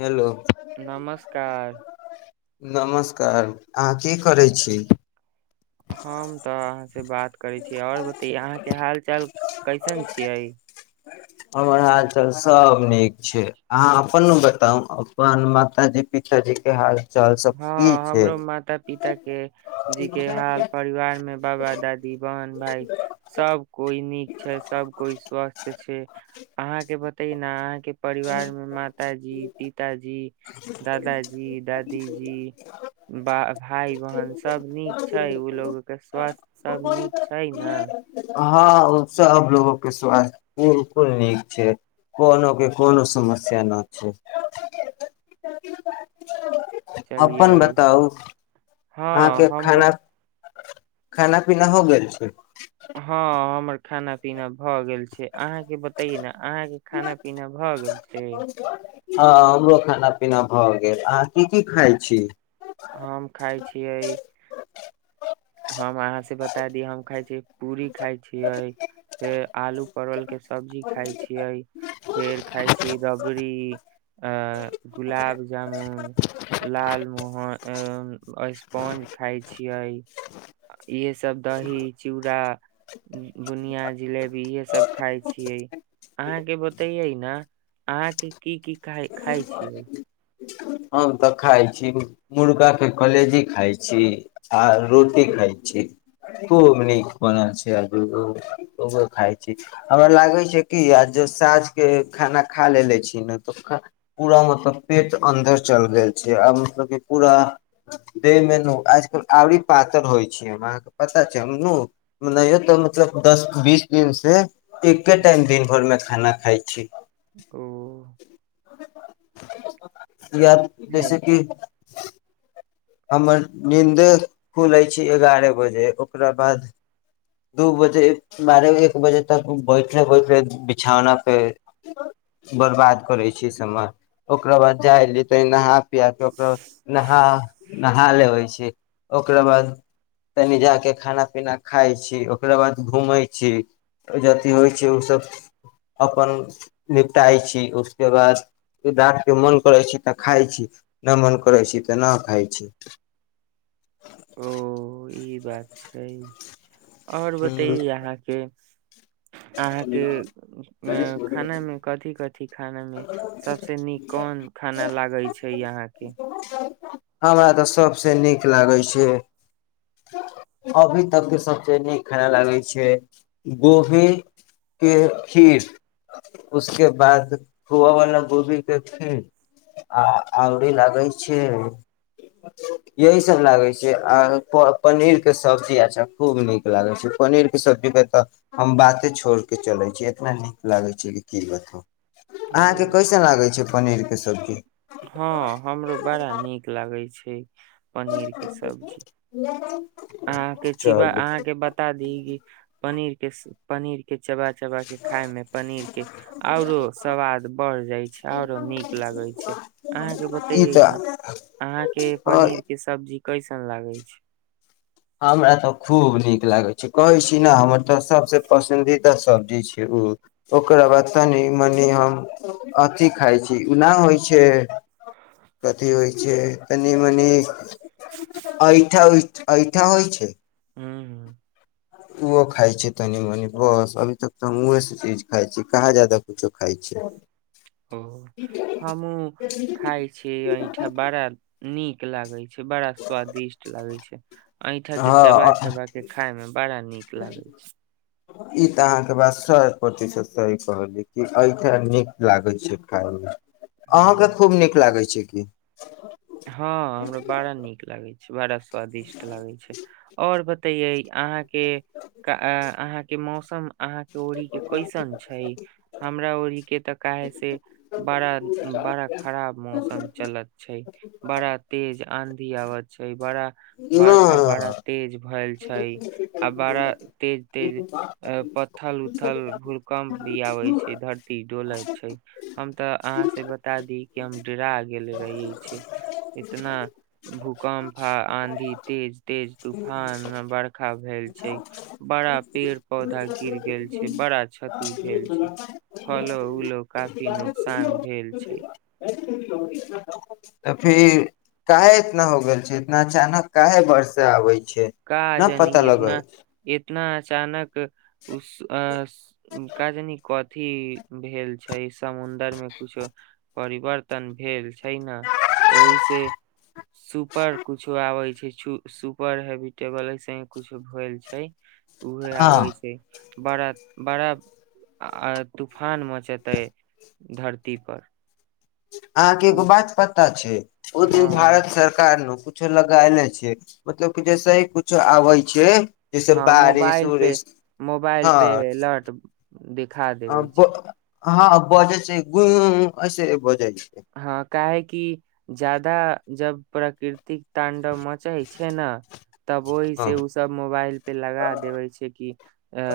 hello नमस्कार नमस्कार अहाँ की करैत छी हम तऽ अहाँ से बात करैत छीयै ओर बताउ अहाँके हाल चाल कैसन छियैक हमर हालचाल सब नीक छैक अहाँ अपन बताउ अपन माताजी- पिताजी केँ हाल चाल सब की हँ छै हमरो माता पिता केँ जी केँ हाल परिवार मे बाबा दादी बहन भाई सब कोई नीक छैक सब कोइ स्वस्थ छैक अहाँके बतैय न अहाँके परिवार मे माताजी पिताजी दादाजी दादी दीजी बा भाई बहन सब नीक छैक ओ लोग केँ स्वासस्थ सब नीक छै ना हँ ओसब लोगो केँ स्वास्थ्य बिल्कुल नीक छै कोनो के कोनो समस्या न छै अपन बताउ हाँ अहाँके हमरो खाना खाना पीना हो गेल छै हाँ हमर खाना पीना भ गेल भगेल छै अहाँ केँ बताइये न अहाँ केँ खाना पीना भ गेल छैक हँ हमरो खाना पीना भऽ गेल अहाँ की की खाईत छी हम खाई छियैक हम अहाँ से बता दी हम खाई छी पूरी खाय छियै फेर आलू परबल केँ सब्जी खाय छियैक फेर खाउ छी राबड़ी आ गुलाब जामुन लाल मोहन स्पॉंज खाय छियैक इहे सब दही चूड़ा बुनिया जिलेबी इहे सब खाय छियै अहाँ के बतैयै ने अहाँ के की की खाइ खाय छियै हम तऽ खाय छी मुर्गा के कलेजी खाय छी आ रोटी खाय छी खूब नीक बनल छै आ ओ खाई छी हमरा लागै छै कि आ जो साँझ के खाना खा लेे छी ने पूरा मतलब पेट अन्दर चलि गेल छै आ मतलब कि पूरा देह मे नु आजकल आवरी पातर होइ छै हमरा अहाँके पता छै हम म नहि तऽ मतलब दस बीस दिन से एके टाइम हम्म, दिन भरमे खाना खाई छी ओ या हे जैसे कि हमर नींद खुलै छी एगारह बजे ओकरा बाद दू बजे बारह एक बजे तक बैठले बैठले बिछौना पे बर्बाद करै छी समय ओकरा बाद जाइली तनी नहा पेआ कऽ ओकरा नहा नहा लेबै छी ओकरा बाद तनि जाके खाना पीना खाइत छी ओकरा बाद घूमैत छी जथी होइ छै ओसभ अपन निपटाइ छी उसके बाद डाँटके के मन करैत छी तऽ खाइत छी नहि मन करैत छी तऽ न खाइत छी ओ [inaudible] ई बात छै ओर बतैयौ छी अहाँ के अहाँके अ खानामे कथि कथि खाना मे सबसे नीक कोन खाना लागैत छै अहाँके हमरा तऽ सबसे नीक लागे छै अभी तक के सबसे नीक खाना लागे छै गोभी के खीर उसके बाद खोआ बाला गोभी के खीर आ औरी लागै छै यही सब लागै छै आ पनीर के सब्जी अच्छा खूब नीक लागै छै पनीर के सब्जी के तऽ हम बात एते छोड़ के चलै छ एतना नीक लागै छै कि की बतू ओ अहाँके कैसन लागै छै पनीर के सब्जी हँ हमरो बड़ा नीक लागै छै ठीक [unintelligible] अहाँके चिबा चलू अहाँके बता दी की पनीर के पनीर के चबा चबा के खाय में पनीर के आओरो सवाद बढ़ जाय छै आर नीक लागै छै अहाँके बते ई ने तऽ अहाँके पनीर के सब्जी कैसन लागै छै हमरा तऽ खूब नीक लागै छै कहै छी ने हमर तऽ सभसँ पसन्दीदा सब्जी छै ओ ओकरा बाद तनि मनि हम अथि खाइत छी ओना होइत छै कथि होइ छै तनि मनि आइ इ हो [unintelligible] इच्छा होइ छै हँ ओहो खाइ छै तनी मनि बस अभी तक त हमहेसँ चीज खाइ छी कहाँ जा्यदा कुछो खाइ छै ओ हमू खाइ छी अहिठा बड़ा नीक लागै छै बड़ा स्वादिष्ट लागे छै ऐठाक के चबा हँ चबा के खायमे बड़ा नीक लागै छै ई तऽ अहाँके बात स प्रतिशत सही कहलिय कि एहिऐठ नीक लागैत छै खाायमे अहां हूँ के खूब नीक लागै छै छै की हँ हमरा बड़ा नीक लागैत छै बड़ा स्वादिष्ट लागै छै आओर बताइयै अहाँके अहाँके मौस त अहाँ के ओड़ी के कैसन छै हमरा ओड़ी के तऽ काहे से बड़ा बड़ा खराब मौसम चलत छै बड़ा तेज आंधी आवै छै बड़ा बर्खा बड़ा ना तेज भैल छै आ बड़ा तेज तेज अ पथल उथल भूकम्प भी आबे छै धरती डोलै छै हम तऽ अहाँ से बता दी कि हम डेरा गेल रहि छै इतना भूकम्प आ आंधी तेज तेज तूफान मे बरखा भेल छै बड़ा पेड़ पौधा गिर गेल छै बड़ा क्षति भेल छै फलो उलो काफी नुकसान भेल छै तऽ फिर काहे इतना हो गेल छै इतना अचानक काहे बर्षा आबे छै का न पता जानी लगै इतना इतना अचानक उस अ का जानी कथि अथी भेल छै समुंदर मे कुछो परिवर्तन भेल छै ने ओहि से सुपर कुछो आबै छै सुपर हेवि टेबल से कुछु भेल छै उहे हँ आबै छै बड़ा बड़ा आ तूफान मचेतै धरती पर अहाँके एगो हम बात पता छै ओ हँ दिन भारत सरकार नु कुछ लगायलै छै मतलब की जैसे ही कुछो आबै छै जैसे हँ बारिश मोबाइल पे उरिश मोबाइल हँ पे अलर्ट देख खा देबै छै हँ बज छै गुं हँ काहे कि ज्यदा जब प्रकृतिक तांडव मचै छै ने तब ओहि हँ से ओ सब मोबाइल पे लगा देबे छै कि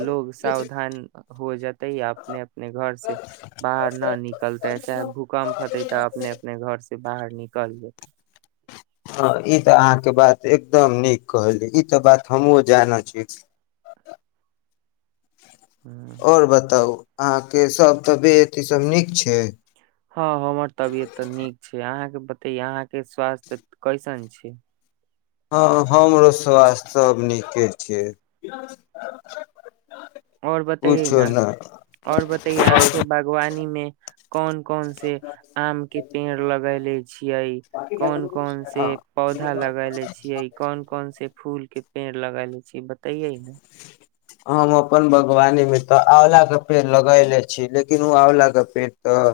लोग सावधान हो जेतैय अपने अपने घर से बाहर न निकलते चाहे भूकम्प त अपने अपने घर से बाहर निकल जेतै हँ ई तऽ अहाँके बात एकदम नीक कहली ई तऽ बात हमहूँ जानै छी आओर बताउ अहाँके सभ तबियत ईसभ नीक छै हँ हमर तबियत तऽ यहाँ के स्वास्थ्य कैसन छै हँ हमरो स्वास्थ्य सभ नीके छै आओर बतैै ने आओर बतयए अहाँके बागवानीमे कोन कोन से आम के पेड़ लगले छियै कोन कोन से पौधा लगले छीयै कोन कोन से फूल के पेड़ लगाले छीयै बतैये न हम अपन बागवानी मे तऽ आँंवलाक के पेड़ लगयले छी लेकिन ओ आँंवलाक के पेड़ तऽ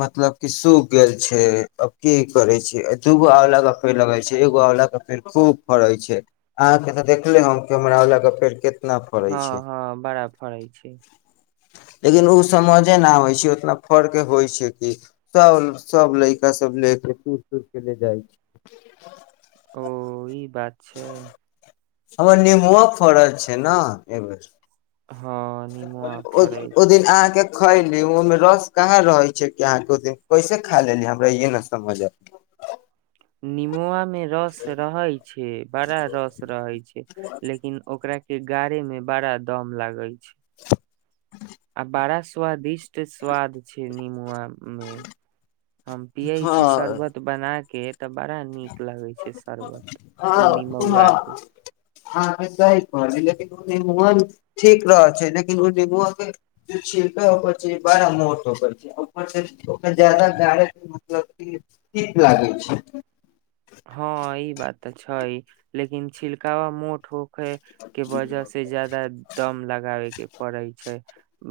मतलब कि सूख गेल छैय आ की करै छी दूगो आंवलाक के पेड़ लगे छै एगो आंवलला के पेड़ खूब फड़ैत छैय अहाँके तऽ देखले हम कि हमर आँंवलाक पेड़ फिरके हँ हँ बड़ा फड़ै छैय लेकिन ओ समझे नहि आबै छैय उतना फर् के होइ छैय कि सभ सभ लड़कासभ लए कऽ सरि सुर कऽ लए जाइ छैय ओ ई बात छैय हमर नेमबओ फड़ल छैय ने एहि हँ निमोआ बेेर ओ फड़ै ओ छै दिन अहाँके खैली ओहिमे रस कहाँ रहै छैय कि अहाँके ओ दिन कैसे खा लेली हमरा इे नहि समझ आत निमआमे रस रहे छैय बड़ा रस रहै छैयि लेकिन ओकरा के गाड़े में बड़ा दम लागे छैय [inaudible] आ बारा स्वादिष्ट स्वाद छैय नीमन मे हम पियै छ शर्बत बना के तऽ बड़ा नीक लगै छैय शरबत नमौआ के अहाँके सही कहली लेकिन ओ निमन ठीक रह छै लेकिन ओ निमवन के छिलका बड़ा मोट होकर छै ऊपर ओ जाद गारा के मतलब ीक लागे छै हँ ई बात तऽ छैय लेकिन छिलकावा मोट हो के वजह से जादा दम लगाबेके पड़ै छैय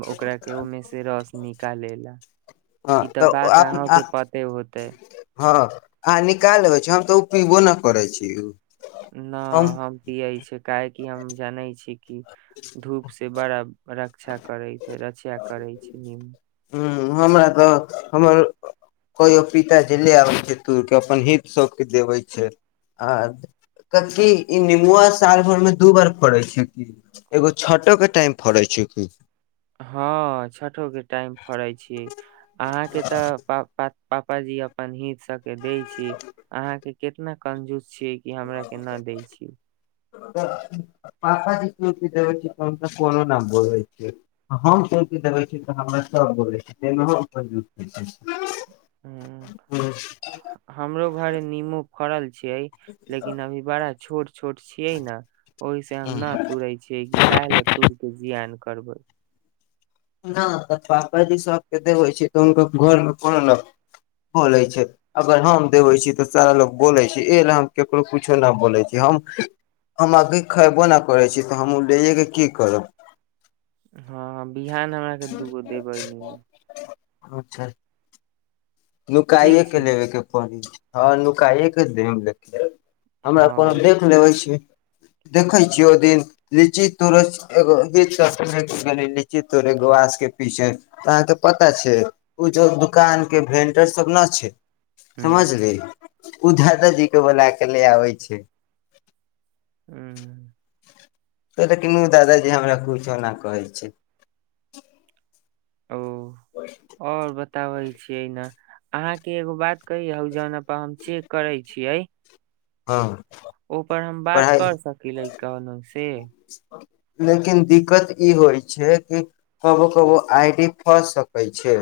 ओकरा के ओहिमे से रस निकाले ला हँ ई तऽ बात आप अहाँके पते होतय हँ आ निकाल लेबै छी हम तऽ ओ पीबो नहि करै छी न हम पियइ छी काहेकि हम जानै छी कि धूप से बड़ा रक्षा करैत रक्षया करै छैय निम ह हमरा तऽ हमर कहियओ पिता जे ले आबै छै तोड़ि कऽ अपन हित सभके देबै छै आ कतकी ई निमुआ साल भरिमे दू बार फड़ै छै कि एगो छटोके टाइम फड़ै छै कि हँ छ के टाइम फड़े छी अहाँ के त पापाजी अपन हित सब के दय छी अहां के कितना कंजूस छिय कि हमरा के ना दै छियै तऽ पापाजी चौपी देबै छैय तऽ हम त कोनो नाम बोलैत छियै हम चकी देबैत छियै तऽ हमरा सभ बोलैत छ ताहिमे हम अपनु ह हमरो घरे निमू फड़ल छियै लेकिन अभी बड़ा छोट छोट छिये ने ओहि से हम न तोड़े छियै कि काहे ला तोड़ के जियान करबै नहि तऽ पापाजी सभके देबै छै तऽ हुनकर घरमे कोनो नहि बोलै छै अगर हम देबै छियै तऽ सारा लोक बोलै छै एहि ल हम ककरो किछो नहि बोलै छी हम हम आगी खयबो नहि करै छी तऽ हमहूँ लैए के की करब हँ बिहान हमरा के दूगो देबै निमु अच्छा ठीक नुकाइए के छै लेबे के पड़ी हँ नूकाएके देम लेके हमरा कोनो हँ देख लेबै छी देखे छियै ओ दिन लीची तोर एगो गीत गेल लीची तरे गवास के पीछे तऽ अहाँके पता छै उ जो दुकान के भें सब ना छै हूँ समझली ओ दादा जी के बोला के ले आबै छै ह्म त लेकिन उ दादाजी हमरा कुछो ना कहै छै ओ ओर ब बताबै छियै ने अहाँके एगो बात कहिये हौ जोन प हम चेक करे छीयै हँ ओपर हम बात पढ़ाइ कर सकी ले कौनो से लेकिन दिक्कत ई होइ छै कि कबो कबो आई डी फसऽ सकै छै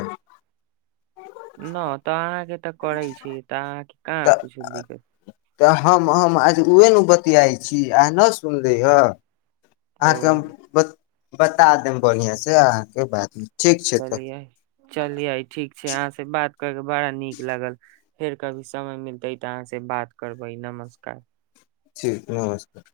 न तऽ अहाँकेे त करै छै तऽ अहाँ के कहाँ तऽ कुछो दिक्कत तऽ हम हम आज उहे नु बतियाई छी अहाँ ना सुनलै हे ओ आहाॅं के हम बता देम बढ़ियां से अहाँके बात ठीक छै तऽ चलिये चलिये ठीक छै अहाँ से बात कर के बड़ा नीक लागल फेर कभी समय मिलतै तऽ अहाँ से बात करबै नमस्कार ठीक नमस्कार